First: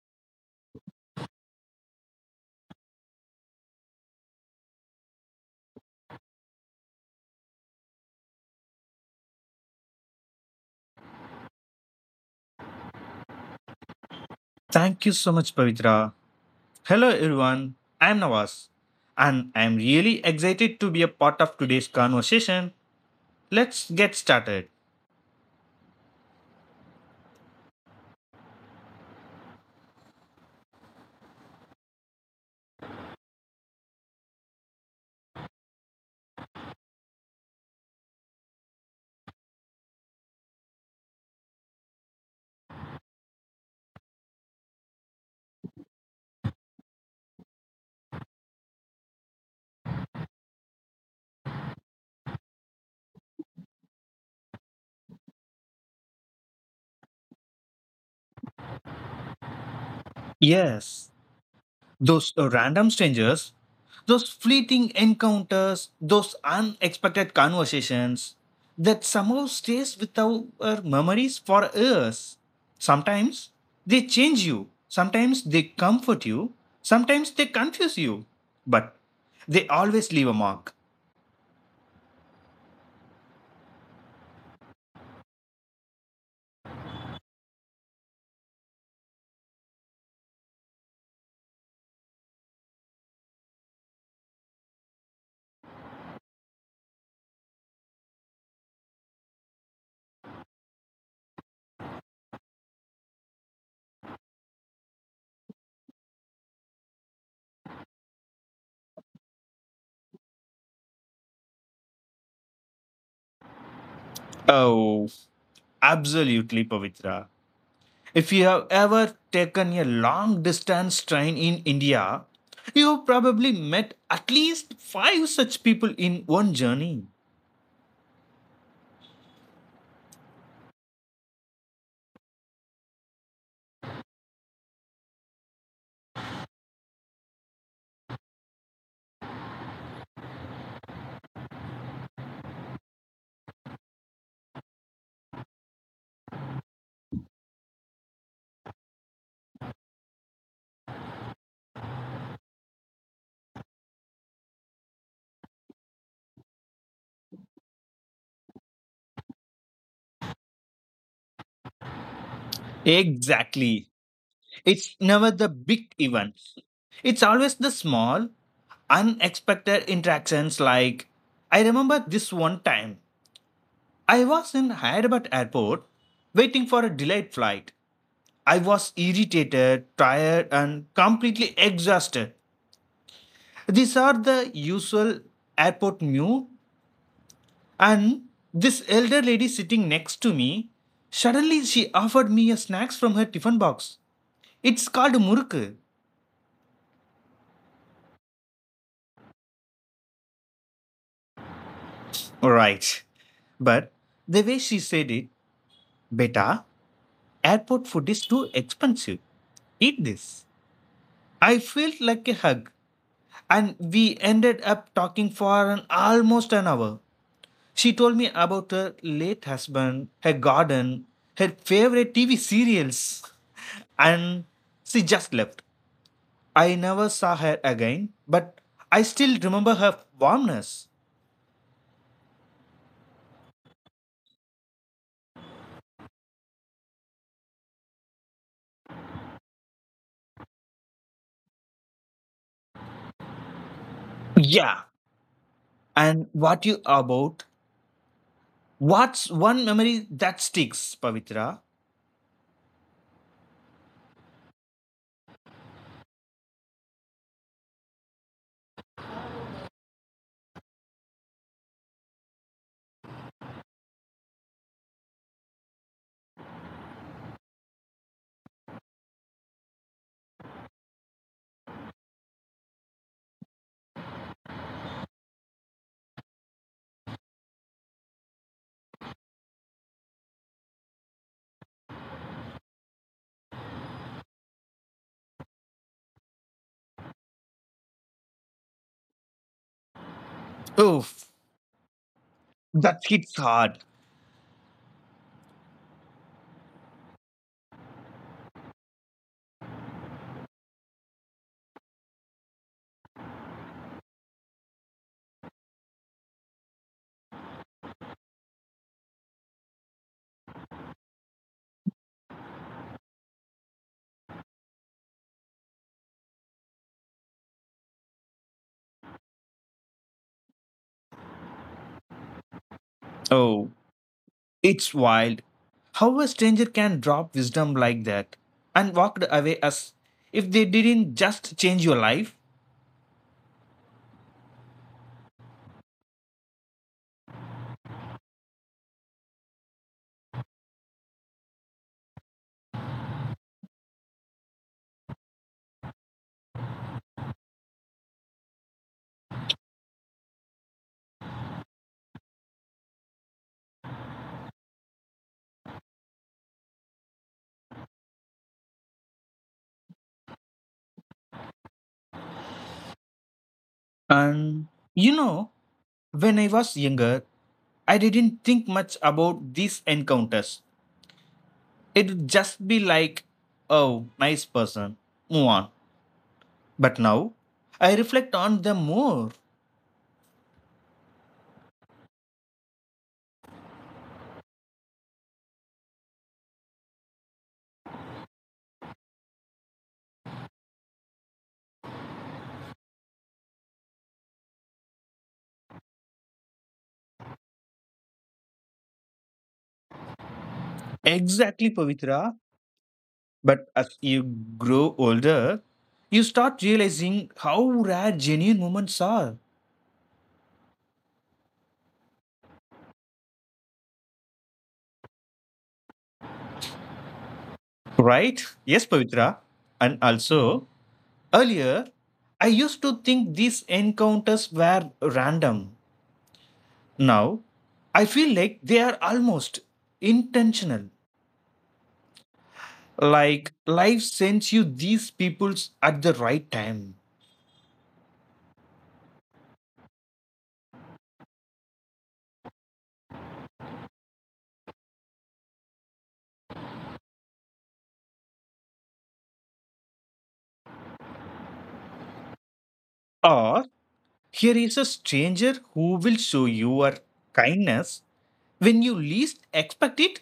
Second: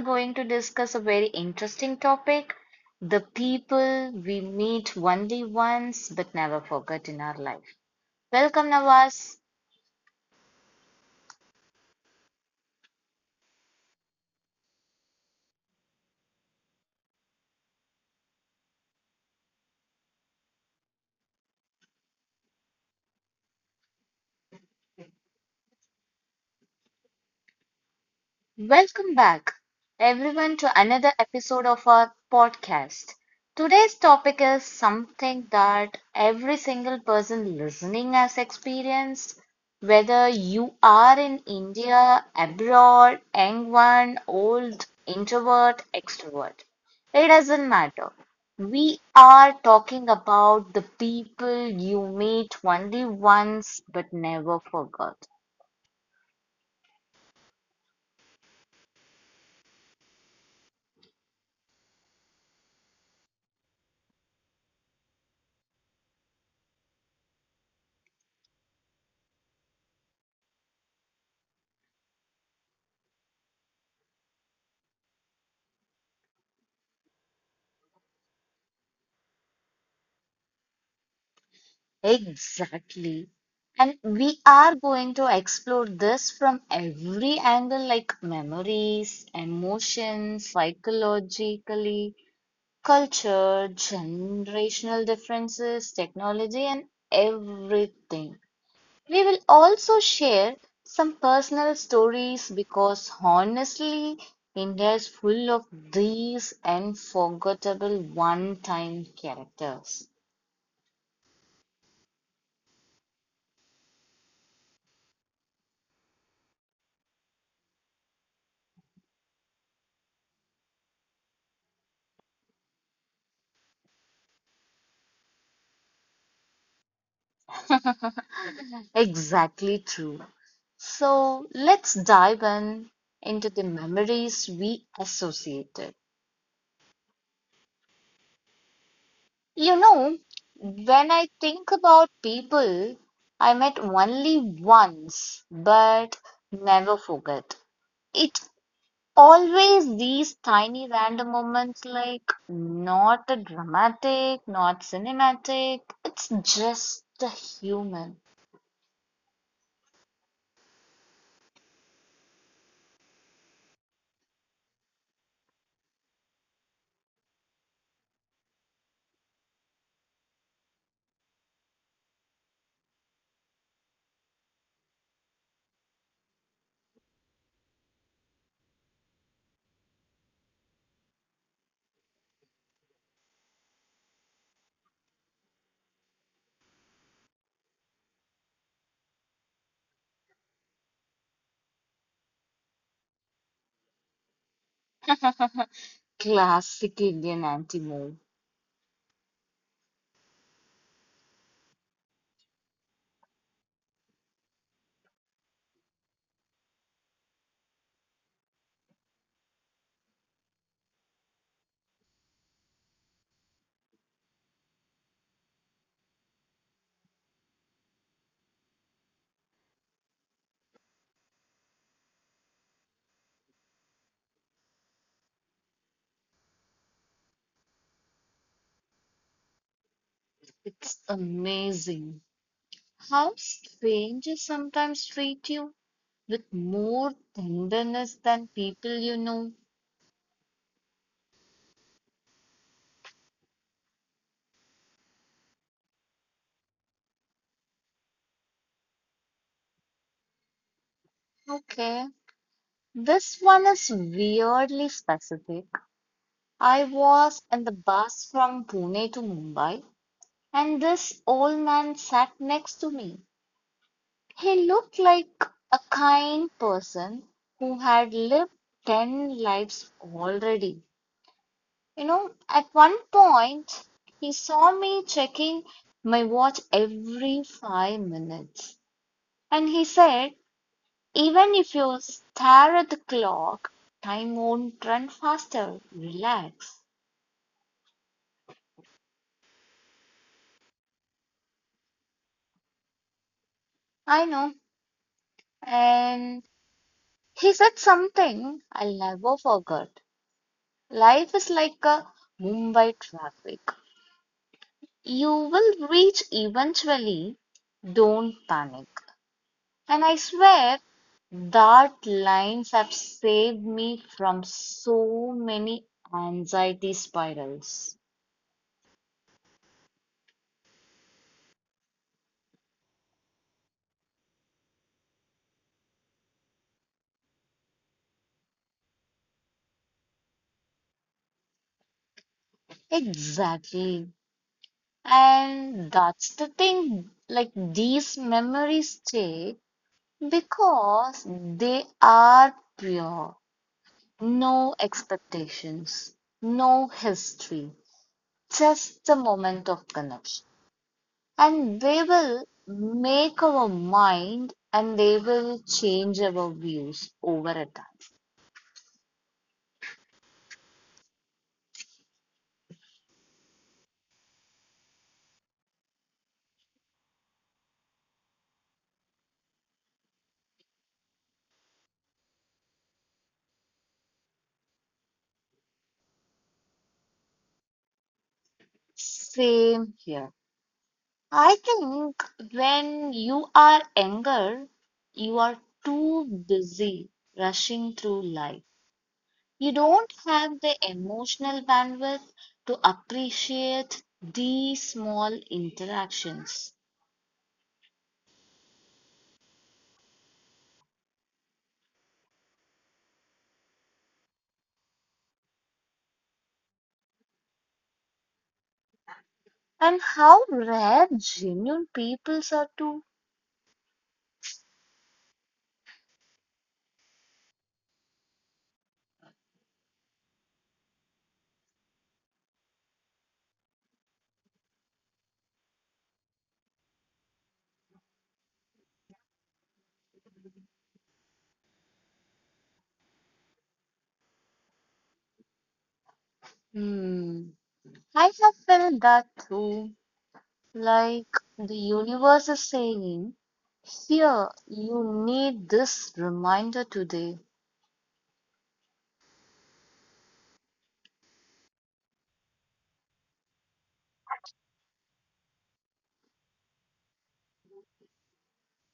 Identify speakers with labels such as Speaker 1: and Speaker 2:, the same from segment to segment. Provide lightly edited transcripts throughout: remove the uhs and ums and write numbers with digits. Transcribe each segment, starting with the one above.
Speaker 1: going to discuss a very interesting topic the people we meet only once but never forget in our life. Welcome, Nawaz.
Speaker 2: Thank you so much, Pavitra. Hello, everyone. I'm Nawaz, and I'm really excited to be a part of today's conversation. Let's get started.
Speaker 1: Welcome back, everyone, to another episode of our podcast. Today's topic is something that every single person listening has experienced, whether you are in India, abroad, young one, old, introvert, extrovert. It doesn't matter. We are talking about the people you meet only once but never forgot.
Speaker 2: Yes, those random strangers, those fleeting encounters, those unexpected conversations that somehow stays with our memories for us. Sometimes they change you, sometimes they comfort you, sometimes they confuse you, but they always leave a mark.
Speaker 1: Exactly. And we are going to explore this from every angle, like memories, emotions, psychologically, culture, generational differences, technology, and everything. We will also share some personal stories because honestly, India is full of these unforgettable one-time characters.
Speaker 2: Oh, absolutely, Pavitra. If you have ever taken a long distance train in India, you have probably met at least five such people in one journey.
Speaker 1: Exactly true. So let's dive in into the memories we associated. You know, when I think about people I met only once but never forget, it's always these tiny random moments like not a dramatic, not cinematic, it's just a human.
Speaker 2: Exactly. It's never the big events, it's always the small, unexpected interactions. Like, I remember this one time I was in Hyderabad airport waiting for a delayed flight. I was irritated, tired, and completely exhausted. These are the usual airport mew, and this elder lady sitting next to me suddenly she offered me a snacks from her tiffin box. It's called muruk.
Speaker 1: Classic Indian anti-move.
Speaker 2: Right. But the way she said it, beta, airport food is too expensive. Eat this. I felt like a hug, and we ended up talking for an, almost an hour. She told me about her late husband, her garden, her favorite TV serials, and she just left. I never saw her again, but I still remember her warmness.
Speaker 1: It's amazing how strangers sometimes treat you with more tenderness than people you know.
Speaker 2: Yeah. And what you about? What's one memory that sticks, Pavitra?
Speaker 1: Okay, this one is weirdly specific. I was in the bus from Pune to Mumbai, and this old man sat next to me. He looked like a kind person who had lived 10 lives already. You know, at one point, he saw me checking my watch every 5 minutes. And he said, even if you stare at the clock, time won't run faster. Relax.
Speaker 2: Oof, that hits hard.
Speaker 1: I know. And he said something I'll never forget. Life is like a Mumbai traffic. You will reach eventually. Don't panic. And I swear that lines have saved me from so many anxiety spirals.
Speaker 2: Oh, it's wild. How a stranger can drop wisdom like that and walked away as if they didn't just change your life,
Speaker 1: Exactly. And that's the thing, like these memories stay because they are pure. No expectations, no history, just the moment of connection. And they will make our mind and they will change our views over a time.
Speaker 2: and you know, when I was younger, I didn't think much about these encounters. It would just be like, oh, nice person, move on. But now, I reflect on them more.
Speaker 1: Same here. I think when you are younger, you are too busy rushing through life. You don't have the emotional bandwidth to appreciate these small interactions.
Speaker 2: Exactly, Pavitra. But as you grow older, you start realizing how rare genuine moments are.
Speaker 1: And how rare genuine peoples are too.
Speaker 2: Right? Yes, Pavitra. And also, earlier, I used to think these encounters were random. Now, I feel like they are almost intentional. Like life sends you these peoples at the right time.
Speaker 1: Hmm. I have felt that too. Like the universe is saying, here, you need this reminder today.
Speaker 2: Or here is a stranger who will show you your kindness when you least expect it.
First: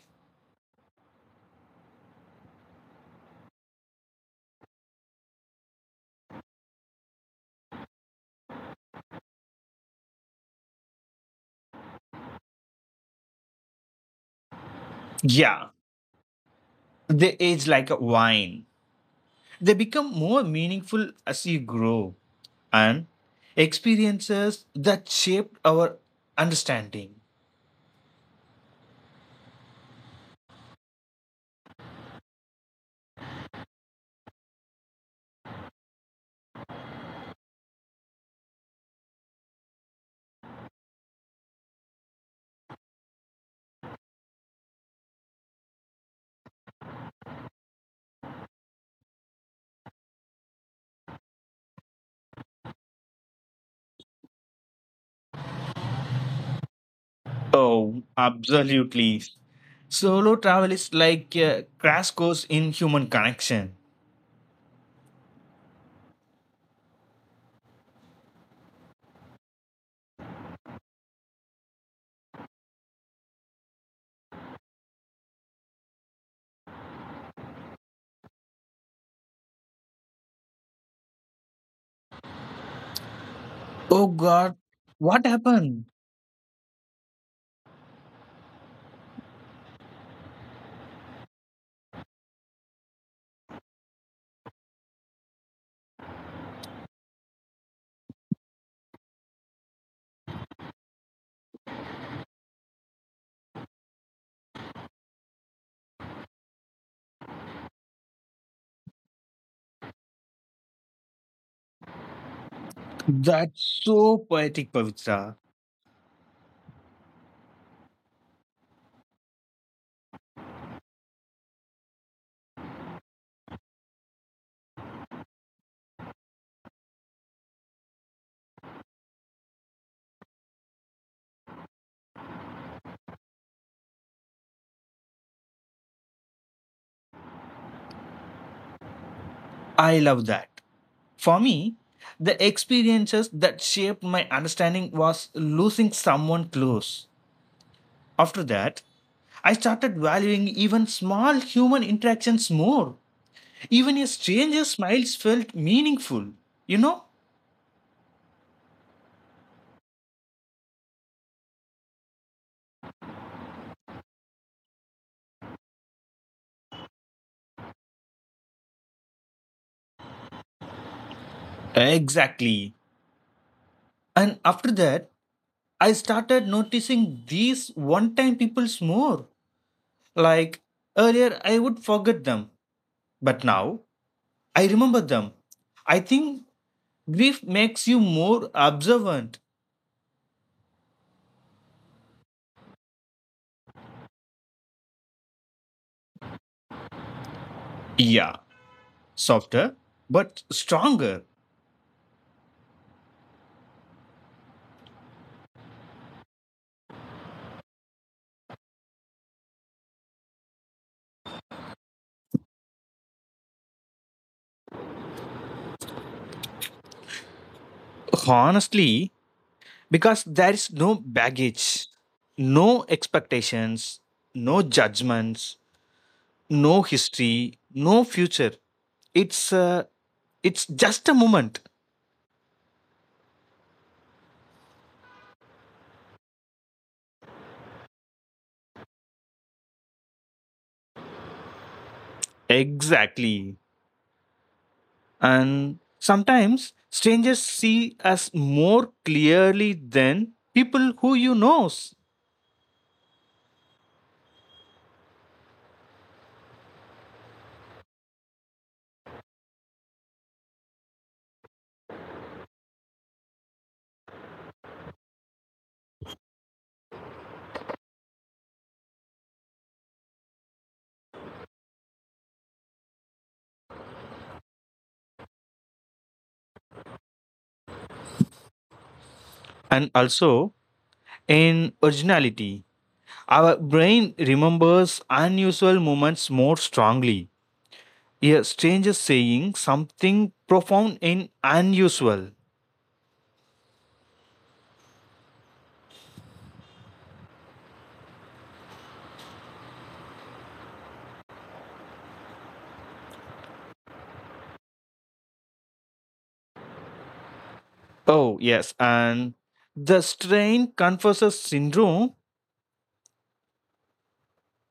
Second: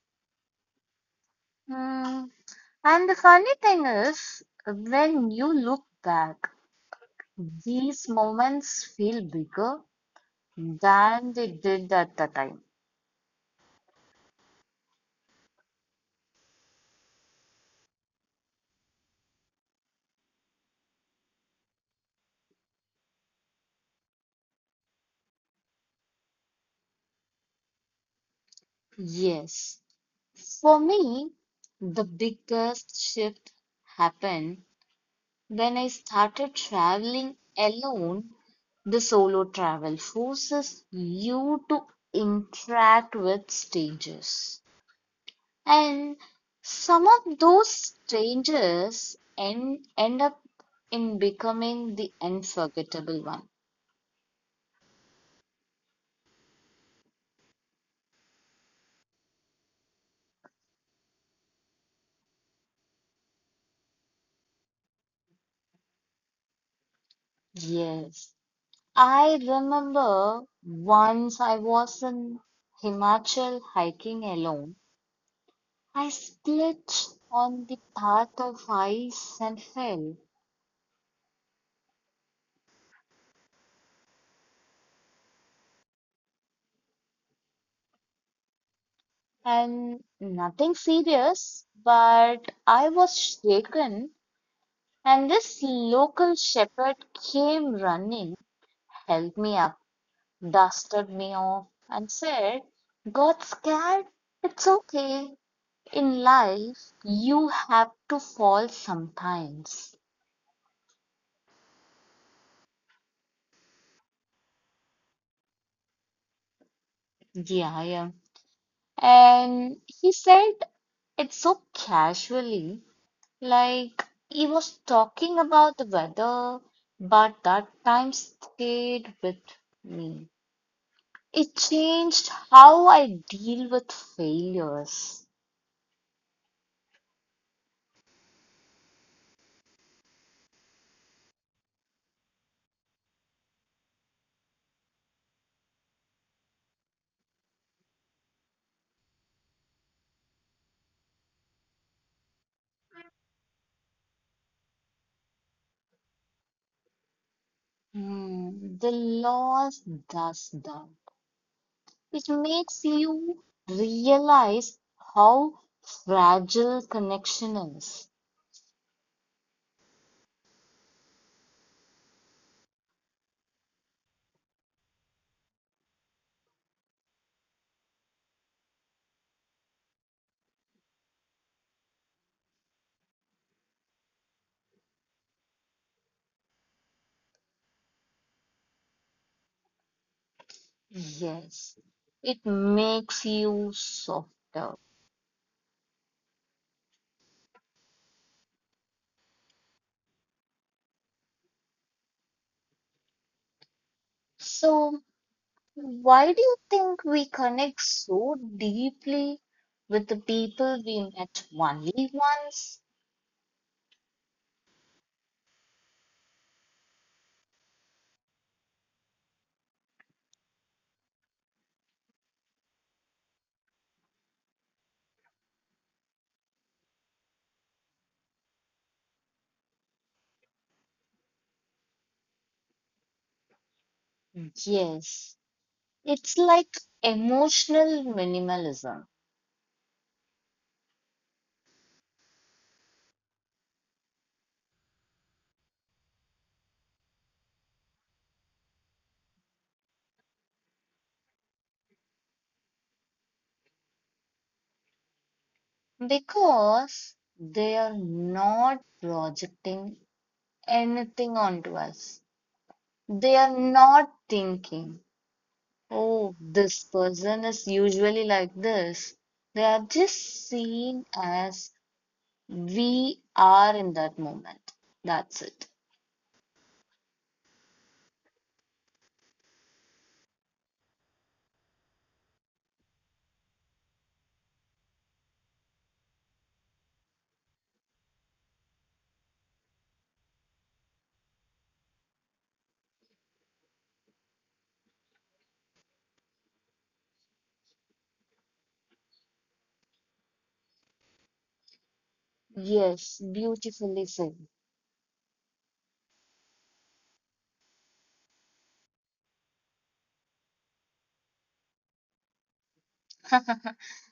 Speaker 1: Hmm. And the funny thing is, when you look back, these moments feel bigger than they did at the time.
Speaker 2: Yeah, they age like a wine. They become more meaningful as you grow and experiences that shaped our understanding.
Speaker 1: Yes. For me, the biggest shift happened then I started traveling alone. The solo travel forces you to interact with strangers. And some of those strangers end up in becoming the unforgettable one.
Speaker 2: Oh, absolutely. Solo travel is like a crash course in human connection.
Speaker 1: Yes. I remember once I was in Himachal hiking alone. I slipped on the path of ice and fell.
Speaker 2: Oh God, what happened?
Speaker 1: And nothing serious, but I was shaken, and this local shepherd came running, helped me up, dusted me off, and said, got scared? It's okay. In life, you have to fall sometimes.
Speaker 2: That's so poetic, Pavitra.
Speaker 1: Yeah, yeah. And he said it so casually, like he was talking about the weather, but that time stayed with me. It changed how I deal with failures.
Speaker 2: I love that. For me, the experiences that shaped my understanding was losing someone close. After that, I started valuing even small human interactions more. Even a stranger's smiles felt meaningful, you know?
Speaker 1: Hmm, the loss does that. It makes you realize how fragile connection is.
Speaker 2: Exactly. And after that, I started noticing these one time peoples more. Like earlier, I would forget them, but now I remember them. I think grief makes you more observant.
Speaker 1: Yes, it makes you softer.
Speaker 2: Yeah, softer, but stronger.
Speaker 1: So why do you think we connect so deeply with the people we met only once?
Speaker 2: Honestly, because there is no baggage, no expectations, no judgments, no history, no future. It's uh, it's just a moment.
Speaker 1: Yes, it's like emotional minimalism
Speaker 2: Exactly. And sometimes strangers see us more clearly than people who you know.
Speaker 1: because they are not projecting anything onto us. They are not thinking, oh, this person is usually like this. They are just seen as we are in that moment. That's it.
Speaker 2: And also in originality, our brain remembers unusual moments more strongly. A stranger saying something profound and unusual.
Speaker 1: Yes, beautifully said.
Speaker 2: Oh, yes. And the strain confesses syndrome.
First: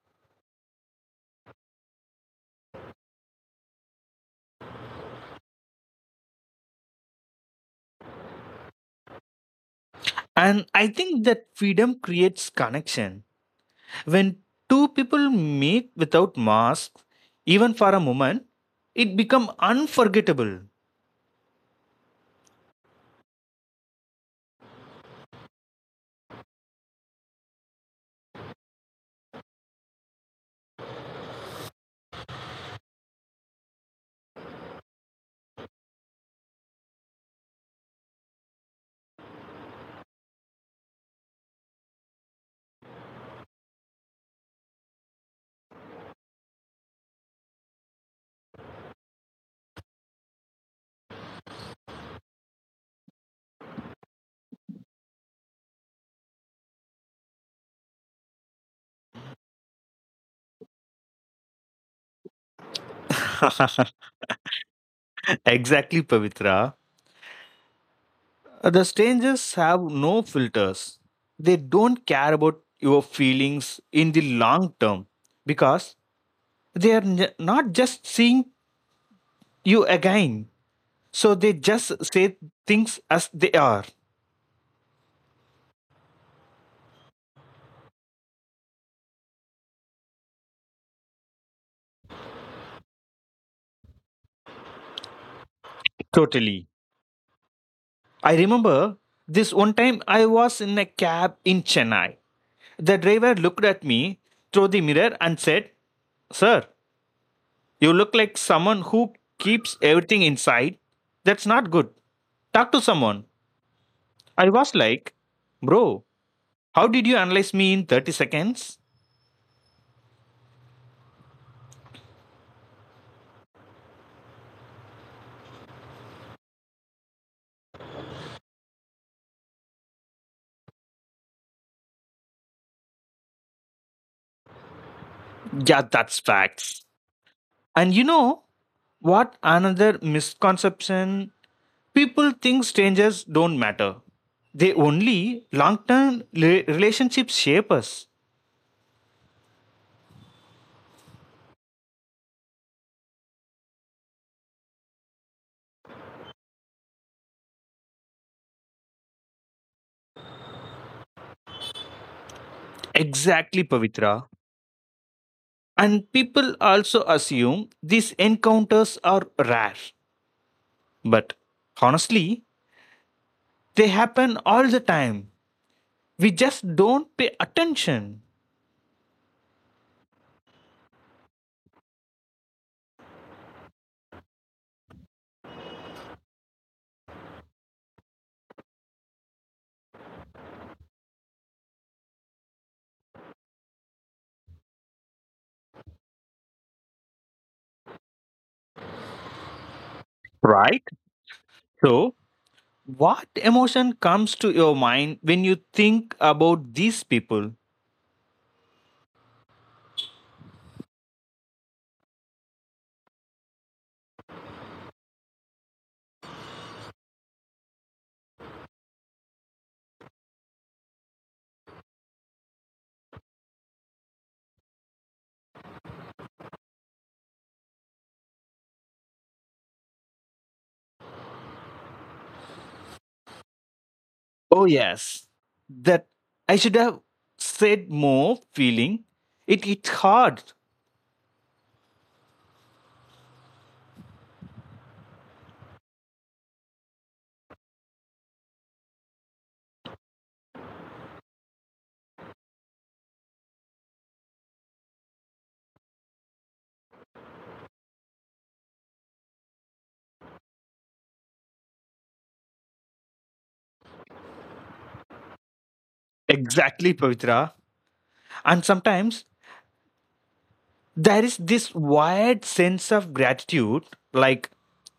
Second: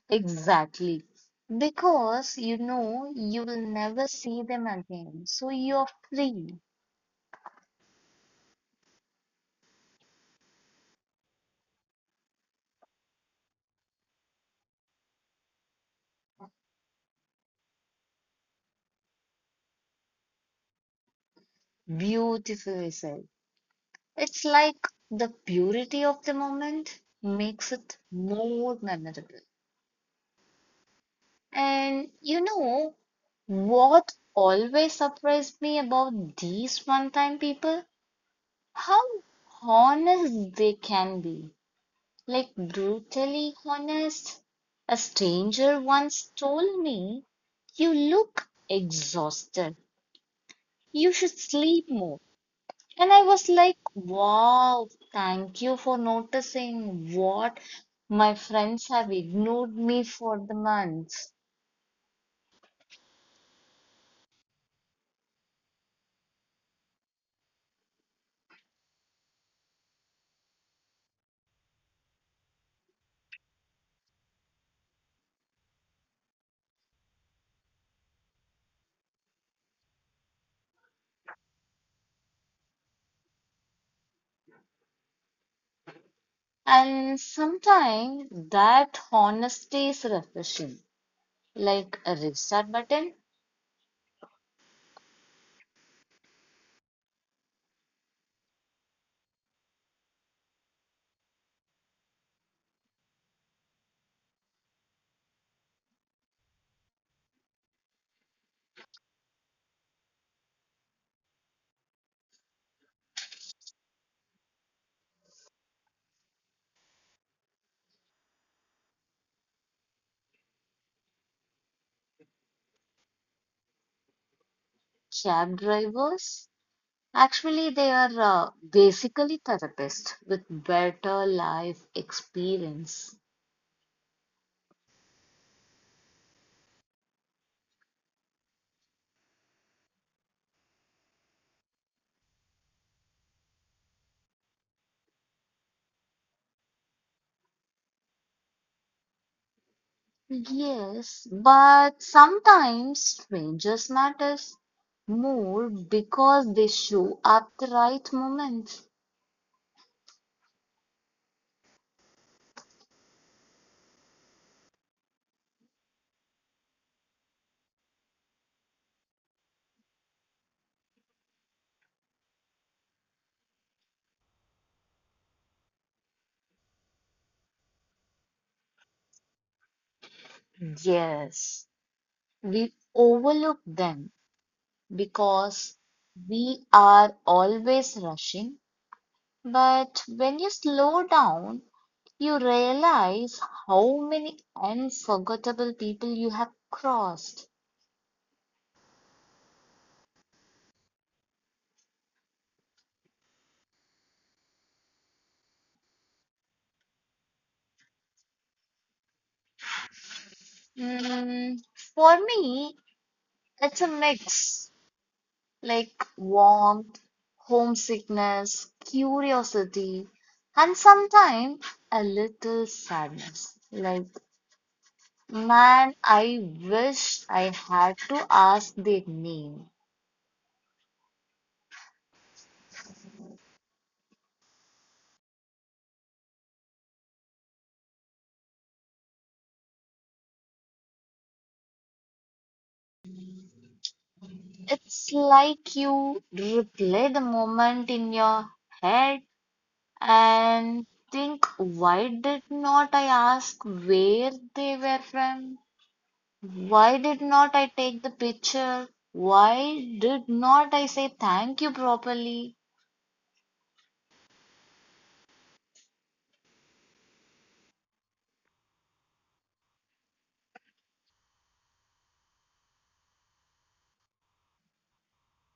Speaker 1: Exactly. Because you know you will never see them again. So you're free.
Speaker 2: And I think that freedom creates connection. When two people meet without masks, even for a moment, it become unforgettable.
Speaker 1: Beautifully said. It's like the purity of the moment makes it more memorable. And you know what always surprised me about these one-time people? How honest they can be. Like brutally honest, a stranger once told me, you look exhausted. You should sleep more. And I was like, wow, thank you for noticing what my friends have ignored me for the months.
Speaker 2: exactly, Pavitra. The strangers have no filters. They don't care about your feelings in the long term because they are not just seeing you again. So they just say things as they are.
Speaker 1: And sometimes that honesty is refreshing, like a restart button.
Speaker 2: Totally. I remember this one time I was in a cab in Chennai. The driver looked at me through the mirror and said, "Sir, you look like someone who keeps everything inside. That's not good. Talk to someone." I was like, "Bro, how did you analyze me in 30 seconds?"
Speaker 1: Cab drivers, actually, they are basically therapists with better life experience.
Speaker 2: Yeah, that's facts. And you know what? Another misconception, people think strangers don't matter. They only long term relationships shape us.
Speaker 1: Yes, but sometimes strangers matters more because they show up the right moment.
Speaker 2: Exactly, Pavitra. And people also assume these encounters are rare. But honestly, they happen all the time. We just don't pay attention.
Speaker 1: Yes, we overlook them because we are always rushing. But when you slow down, you realize how many unforgettable people you have crossed.
Speaker 2: Right? So, what emotion comes to your mind when you think about these people?
Speaker 1: Mm, for me, it's a mix like warmth, homesickness, curiosity, and sometimes a little sadness. Like, man, I wish I had to ask their name.
Speaker 2: Oh, yes. That I should have said more feeling. It's hard.
Speaker 1: It's like you replay the moment in your head and think why did not I ask where they were from? Why did not I take the picture? Why did not I say thank you properly?
Speaker 2: Exactly, Pavitra. And sometimes there is this wired sense of gratitude, like,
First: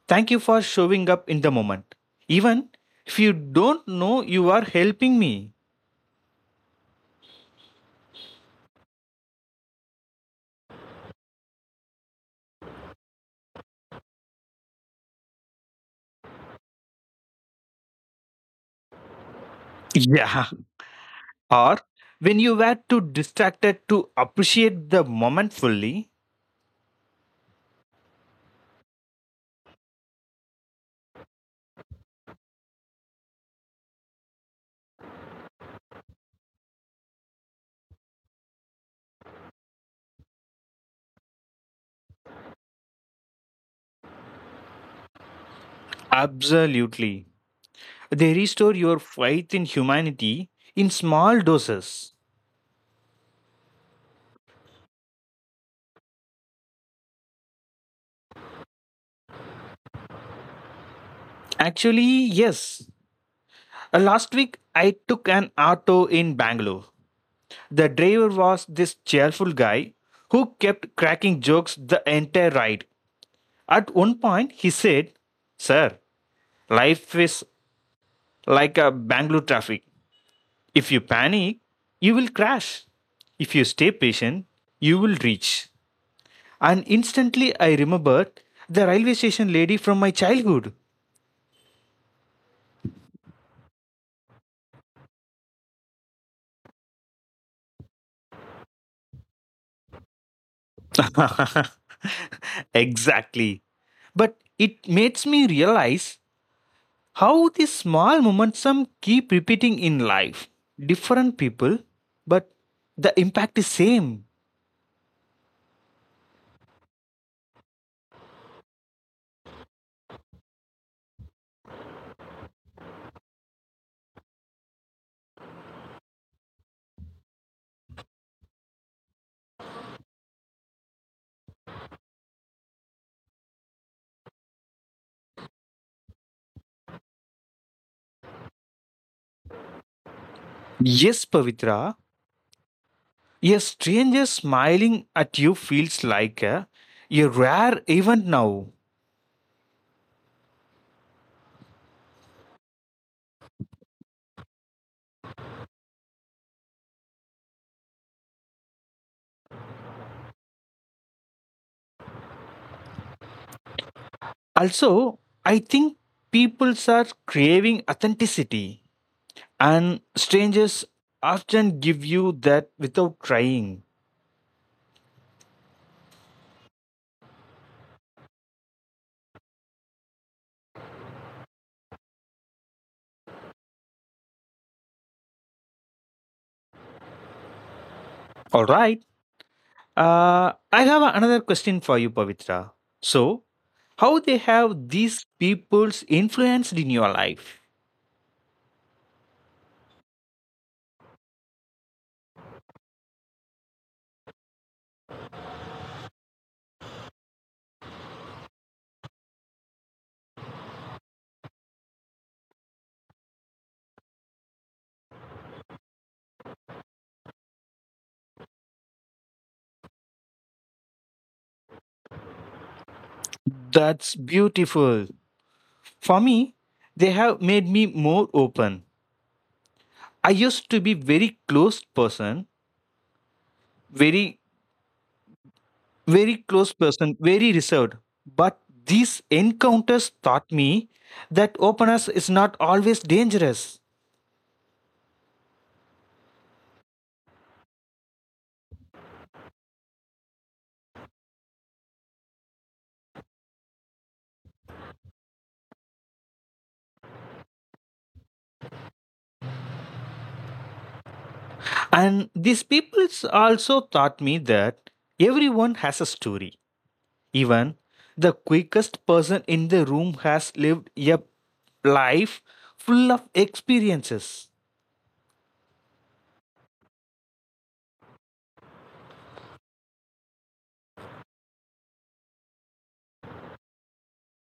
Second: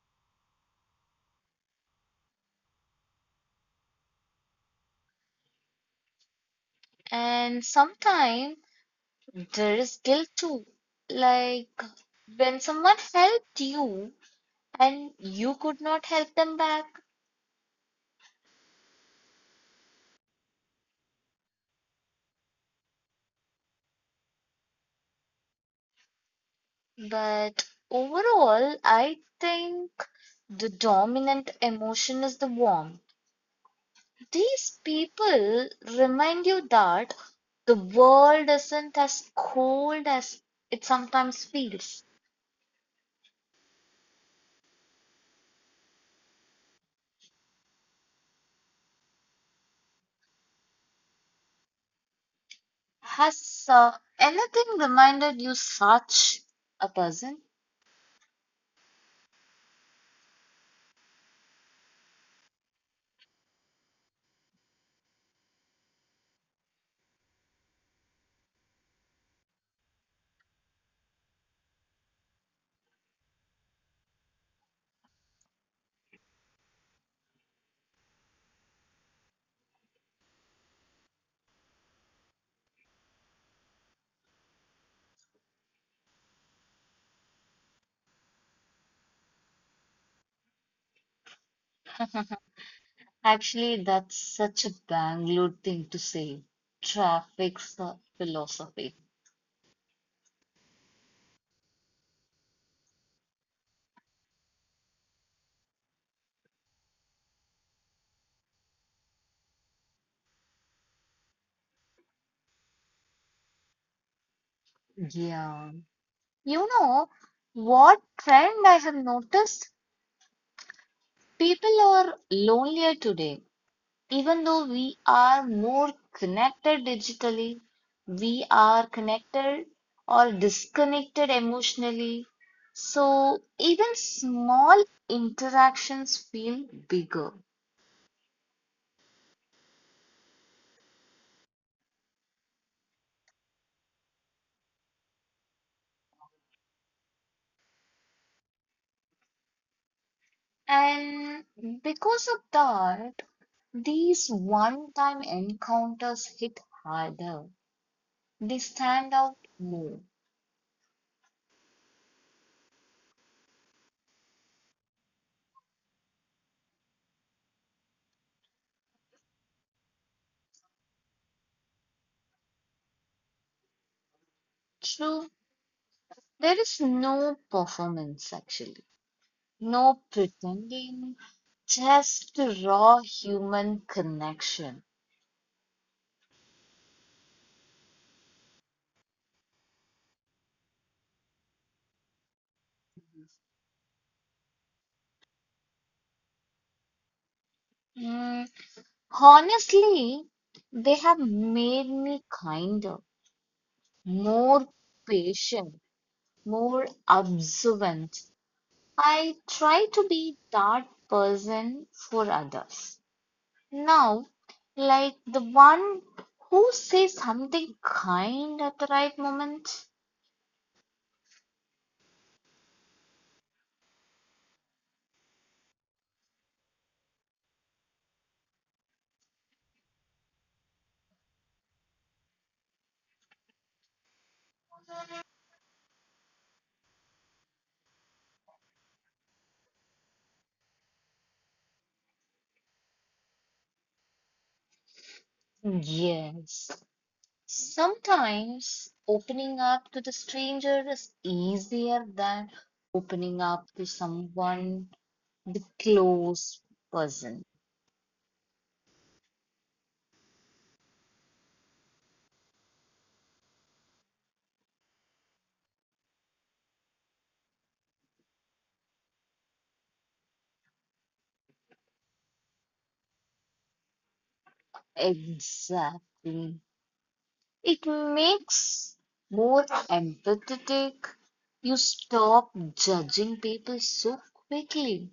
Speaker 2: thank you for showing up in the moment. Even if you don't know you are helping me.
Speaker 1: And sometimes there is guilt too. Like when someone helped you and you could not help them back.
Speaker 2: Yeah. Or when you were too distracted to appreciate the moment fully.
Speaker 1: But overall, I think the dominant emotion is the warmth. These people remind you that the world isn't as cold as it sometimes feels.
Speaker 2: Absolutely. They restore your faith in humanity in small doses.
Speaker 1: Has anything reminded you such a person?
Speaker 2: Actually, yes. Last week, I took an auto in Bangalore. The driver was this cheerful guy who kept cracking jokes the entire ride. At one point, he said, "Sir, life is like a Bangalore traffic. If you panic, you will crash. If you stay patient, you will reach." And instantly I remembered the railway station lady from my childhood.
Speaker 1: Actually, that's such a Bangalore thing to say. Traffic philosophy.
Speaker 2: exactly. But it makes me realize how these small momentum keep repeating in life. Different people, but the impact is same.
Speaker 1: Yeah. You know, what trend I have noticed? People are lonelier today. Even though we are more connected digitally, we are connected or disconnected emotionally. So even small interactions feel bigger.
Speaker 2: Yes, Pavitra, a stranger smiling at you feels like a rare event now.
Speaker 1: And because of that, these one time encounters hit harder. They stand out more.
Speaker 2: Also, I think people are craving authenticity, and strangers often give you that without trying.
Speaker 1: True, there is no performance actually. No pretending, just raw human connection.
Speaker 2: All right. I have another question for you, Pavitra. So, how they have these people's influenced in your life?
Speaker 1: Mm, honestly, they have made me kinder, more patient, more observant. I try to be that person for others. Now, like the one who says something kind at the right moment.
Speaker 2: That's beautiful. For me, they have made me more open. I used to be very close person, very very close person, very reserved. But these encounters taught me that openness is not always dangerous.
Speaker 1: Yes, sometimes opening up to the stranger is easier than opening up to someone, the close person.
Speaker 2: And these people also taught me that everyone has a story. Even the quickest person in the room has lived a life full of experiences.
Speaker 1: Exactly. It makes more empathetic. You stop judging people so quickly.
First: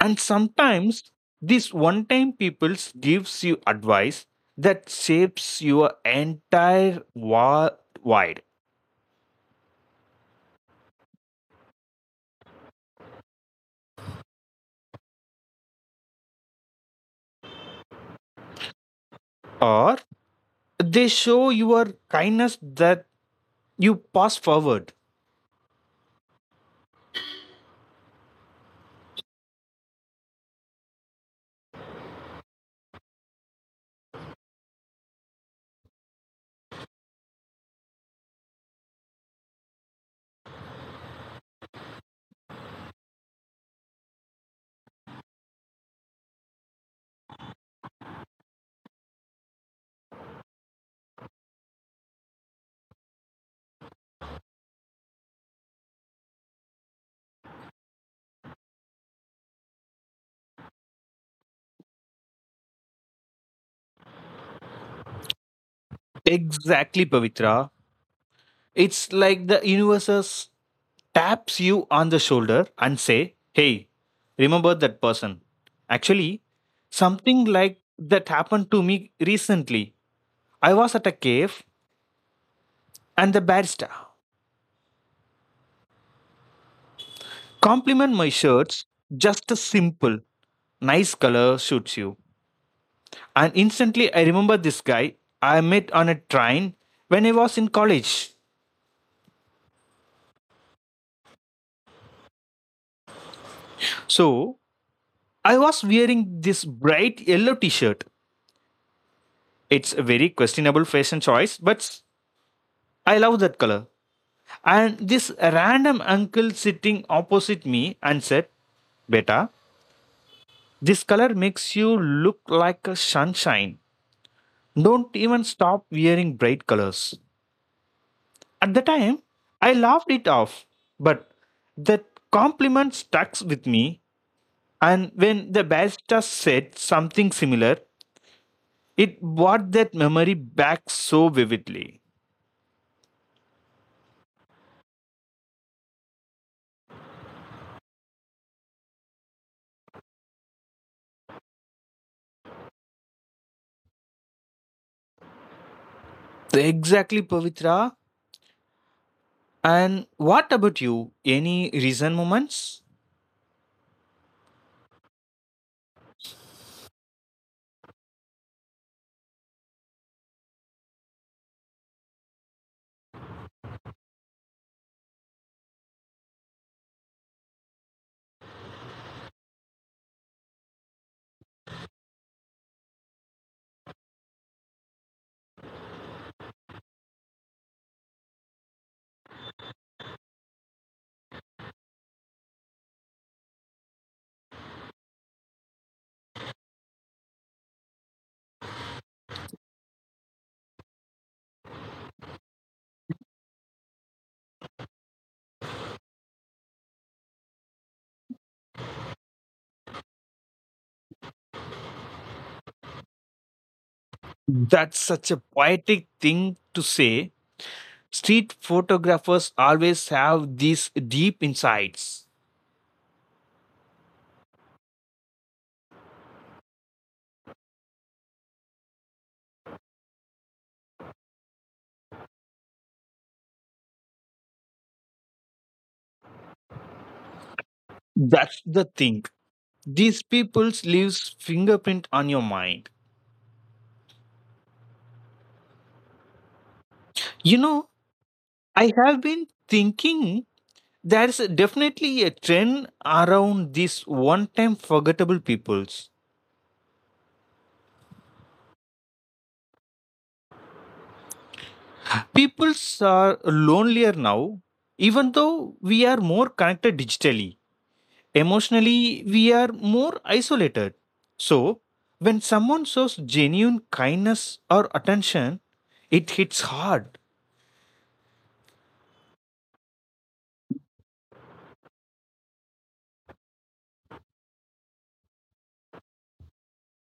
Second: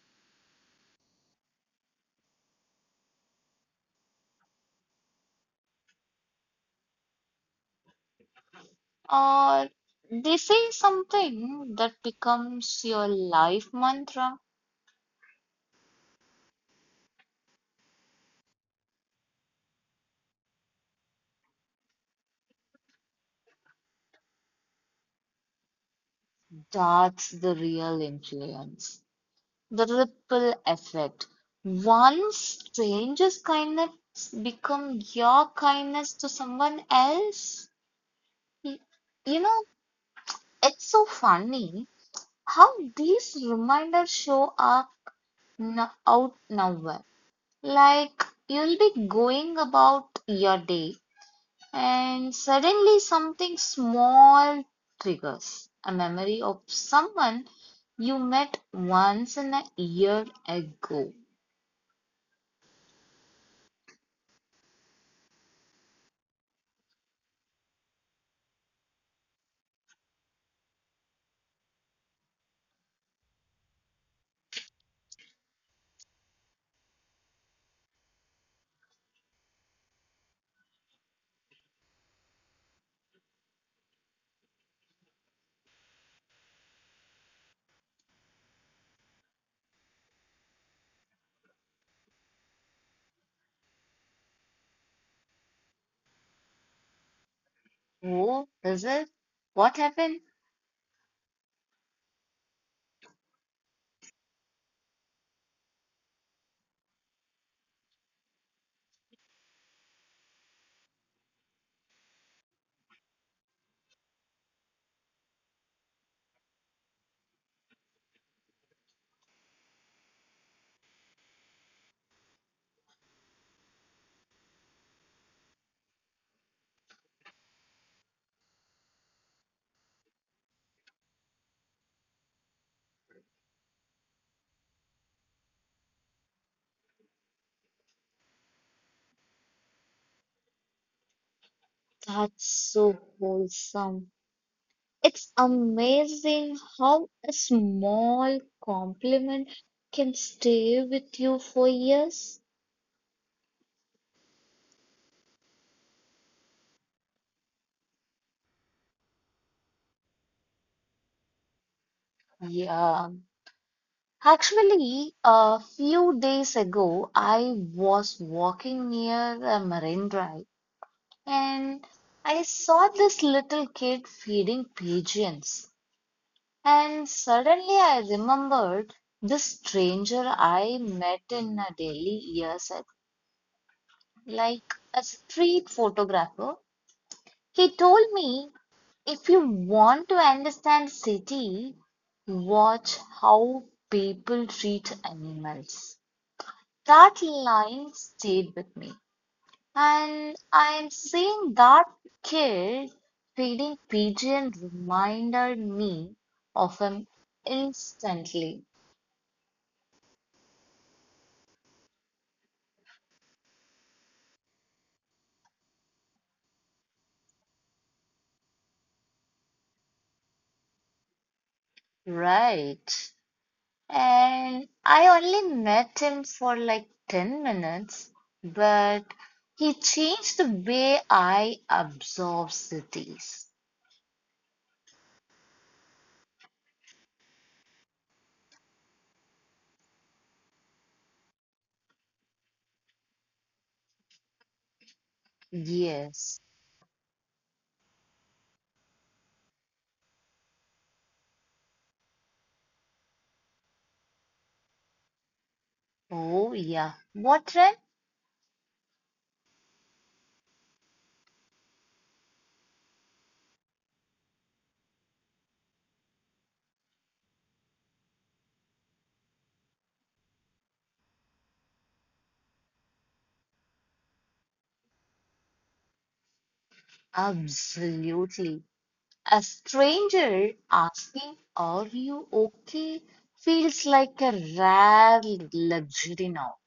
Speaker 2: And sometimes these one time people gives you advice that shapes your entire worldwide
Speaker 1: Or they say something that becomes your life mantra.
Speaker 2: or they show your kindness that you pass forward.
Speaker 1: That's the real influence. The ripple effect. One strangers' kindness become your kindness to someone else. Y- You know, it's so funny how these reminders show up out nowhere. Like you'll be going about your day and suddenly something small triggers a memory of someone you met once in a year ago.
Speaker 2: Exactly, Pavitra. It's like the universe taps you on the shoulder and say, "Hey, remember that person." Actually, something like that happened to me recently. I was at a cave and the barista compliment my shirts, just a simple, "Nice color suits you." And instantly I remember this guy I met on a train when I was in college.
Speaker 1: Oh, is it? What happened?
Speaker 2: So I was wearing this bright yellow t shirt. It's a very questionable fashion choice, but I love that color. And this random uncle sitting opposite me and said, "Beta, this color makes you look like a sunshine. Don't even stop wearing bright colors." At the time, I laughed it off, but that compliment stuck with me. And when the barrister said something similar, it brought that memory back so vividly.
Speaker 1: That's so wholesome. It's amazing how a small compliment can stay with you for years.
Speaker 2: Exactly, Pavitra. And what about you? Any recent moments?
Speaker 1: Yeah. Actually, a few days ago, I was walking near a marine drive and I saw this little kid feeding pigeons. And suddenly I remembered this stranger I met in a Delhi years ago, like a street photographer. He told me if you want to understand city, watch how people treat animals. That line stayed with me. And I am seeing that kid feeding pigeon reminded me of him instantly.
Speaker 2: That's such a poetic thing to say. Street photographers always have these deep insights.
Speaker 1: Right. And I only met him for like 10 minutes, but he changed the way I absorb cities.
Speaker 2: That's the thing. These people's leaves fingerprint on your mind.
Speaker 1: Yes.
Speaker 2: You know, I have been thinking there's definitely a trend around these one time forgettable peoples.
Speaker 1: Oh, yeah. What trend?
Speaker 2: Peoples are lonelier now, even though we are more connected digitally. Emotionally, we are more isolated. So, when someone shows genuine kindness or attention, it hits hard.
Speaker 1: Absolutely. A stranger asking, are you okay? feels like a rare luxury now.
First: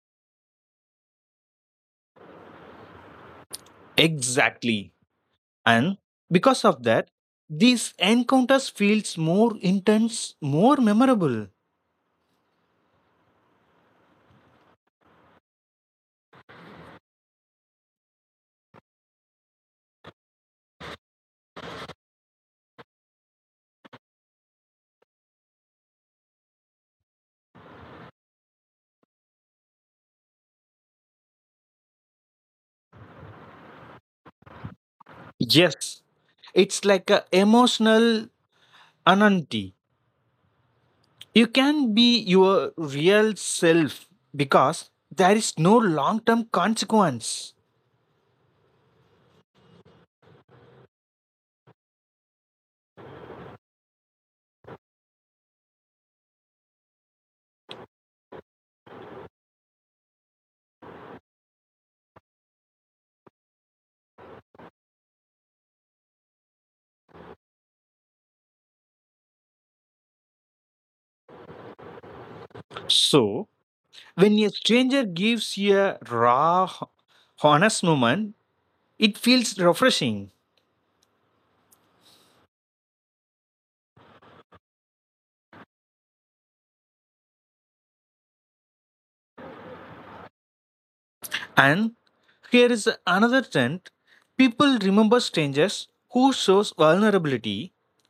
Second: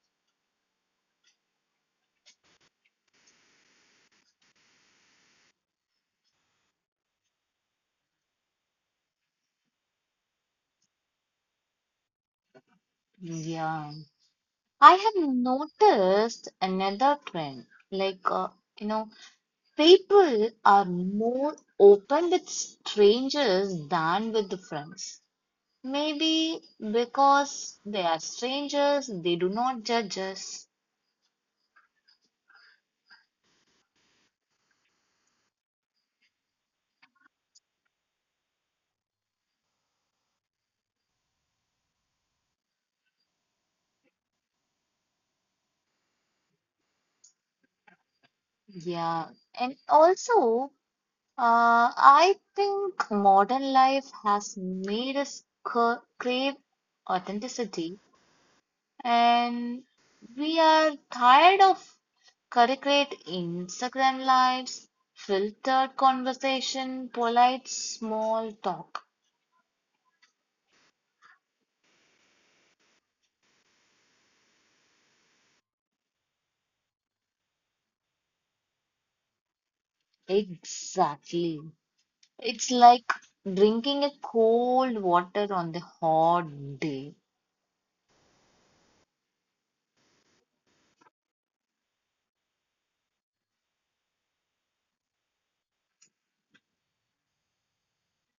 Speaker 2: Exactly. And because of that, these encounters feels more intense, more memorable.
Speaker 1: Yeah. I have noticed another trend, like, you know, people are more open with strangers than with the friends. Maybe because they are strangers, they do not judge us.
Speaker 2: Yes, it's like a emotional anonymity. You can be your real self because there is no long term consequence.
Speaker 1: Yeah, and also, uh, I think modern life has made us crave authenticity. And we are tired of curate Instagram lives, filtered conversation, polite small talk.
Speaker 2: So, when a stranger gives you a raw, honest moment, it feels refreshing.
Speaker 1: Exactly. It's like drinking a cold water on the hot day.
Speaker 2: And here is another trend, people remember strangers who shows vulnerability.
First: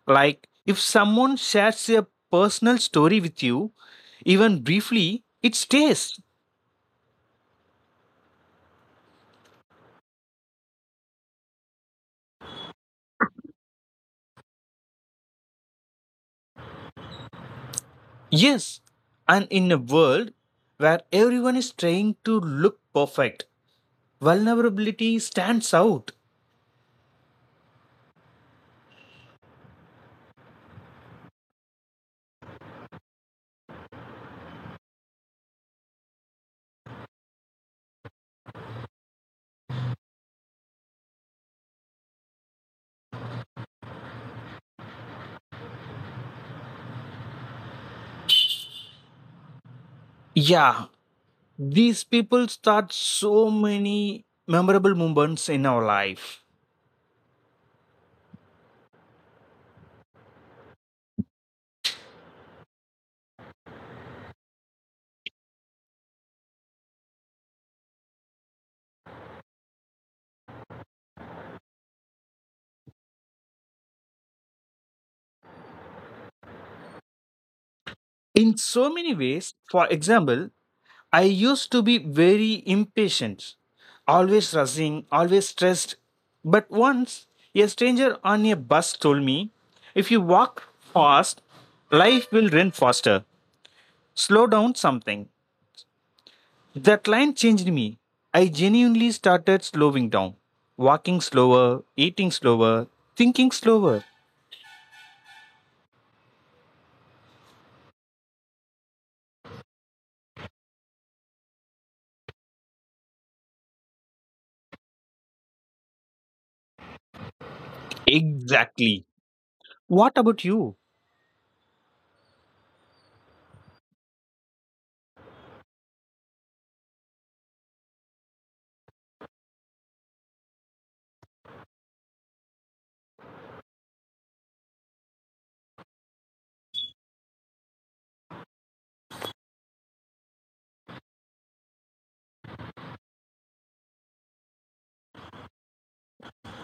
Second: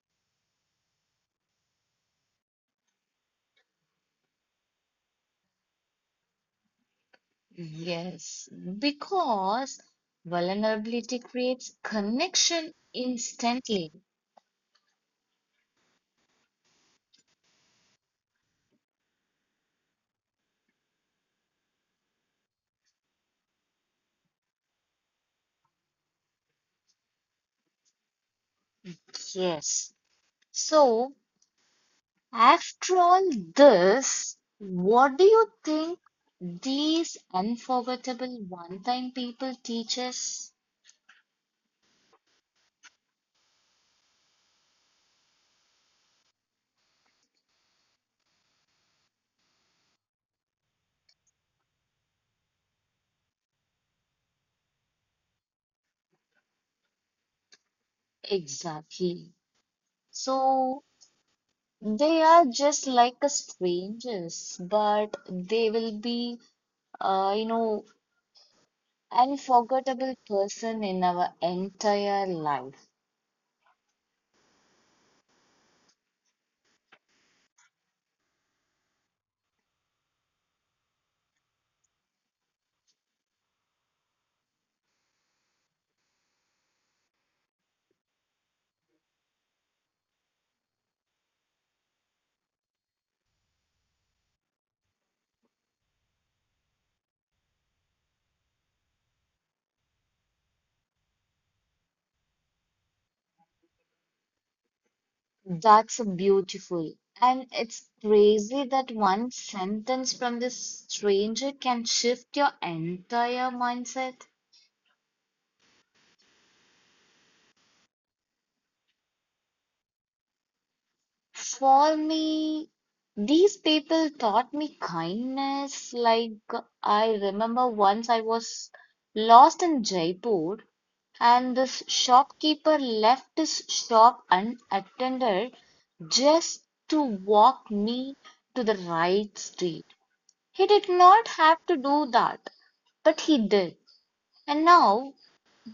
Speaker 2: Like if someone shares a personal story with you, even briefly, it stays.
Speaker 1: Yes, because vulnerability creates connection instantly.
Speaker 2: Yes, and in a world where everyone is trying to look perfect, vulnerability stands out.
Speaker 1: Yes. So, after all this, what do you think these unforgettable one-time people teach us?
Speaker 2: Yeah, these people start so many memorable moments in our life.
Speaker 1: Exactly. So they are just like a strangers, but they will be, uh, you know, unforgettable person in our entire life.
Speaker 2: In so many ways, for example, I used to be very impatient, always rushing, always stressed. But once a stranger on a bus told me, "If you walk fast, life will run faster. Slow down something." That line changed me. I genuinely started slowing down, walking slower, eating slower, thinking slower.
Speaker 1: That's beautiful. And it's crazy that one sentence from this stranger can shift your entire mindset.
Speaker 2: Exactly. What about you?
Speaker 1: For me, these people taught me kindness. Like, I remember once I was lost in Jaipur, and this shopkeeper left his shop unattended just to walk me to the right street. He did not have to do that, but he did. And now,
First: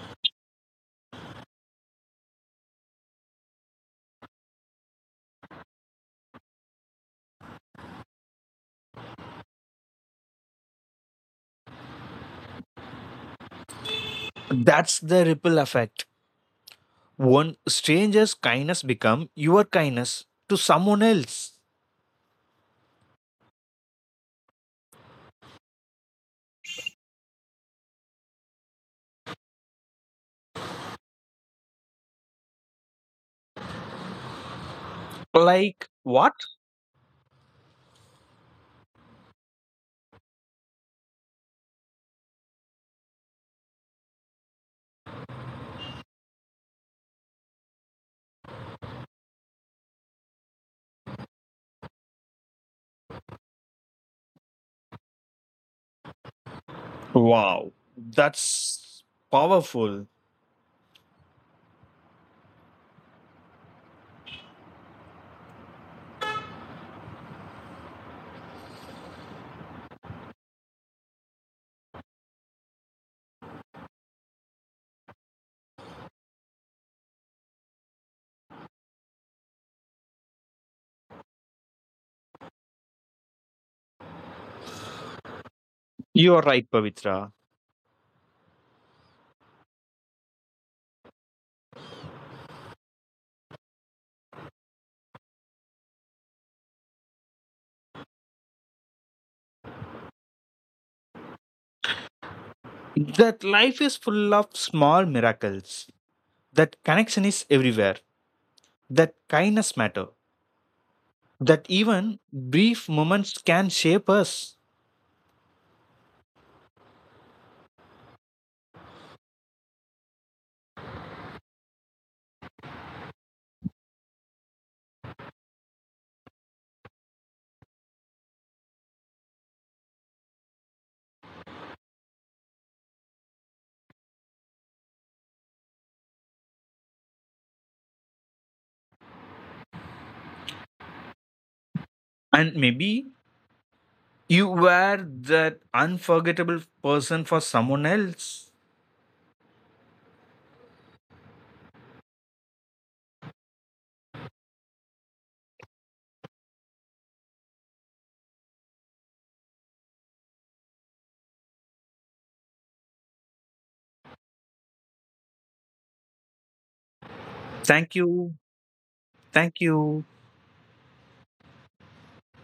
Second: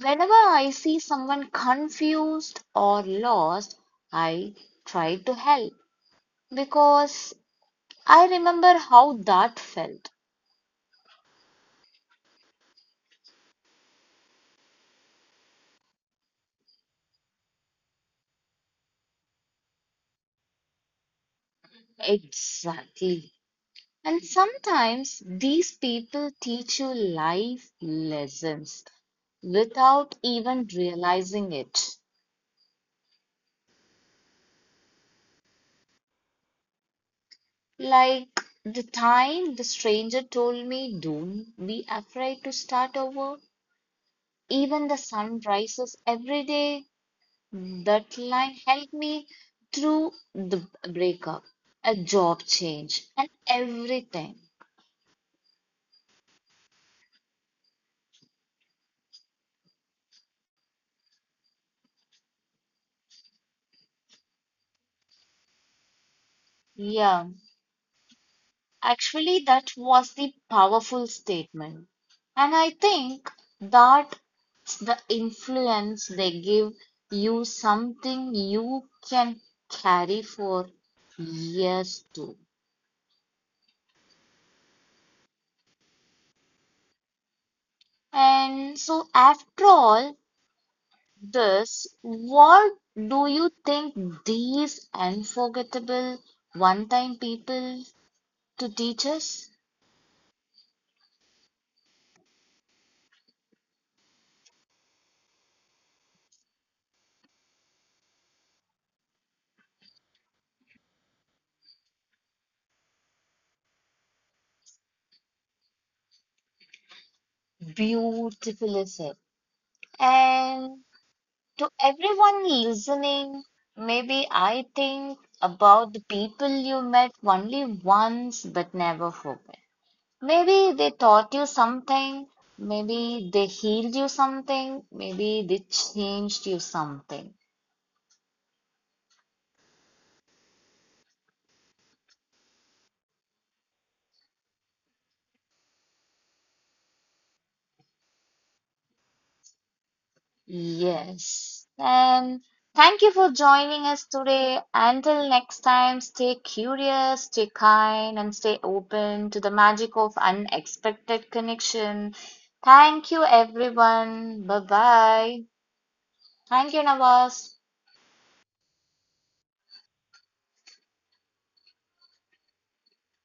Speaker 1: whenever I see someone confused or lost, I try to help because I remember how that felt.
Speaker 2: That's the ripple effect. One stranger's kindness become your kindness to someone else.
Speaker 1: Exactly. And sometimes these people teach you life lessons without even realizing it.
Speaker 2: Like what?
Speaker 1: Like the time the stranger told me, don't be afraid to start over. Even the sun rises every day. That line helped me through the breakup, a job change, and everything.
Speaker 2: Wow, that's powerful.
Speaker 1: Yeah, actually, that was the powerful statement. And I think that's the influence they give you something you can carry for years too.
Speaker 2: You are right, Pavitra.
Speaker 1: And so, after all this, what do you think these unforgettable one time people to teach us?
Speaker 2: That life is full of small miracles. That connection is everywhere. That kindness matter. That even brief moments can shape us.
Speaker 1: Beautifully said. And to everyone listening, maybe I think about the people you met only once but never forget. Maybe they taught you something, maybe they healed you something, maybe they changed you something.
Speaker 2: And maybe you were that unforgettable person for someone else.
Speaker 1: Yes. And thank you for joining us today. Until next time, stay curious, stay kind, and stay open to the magic of unexpected connection. Thank you, everyone. Bye bye. Thank you, Nawaz.
Speaker 2: Thank you. Thank you.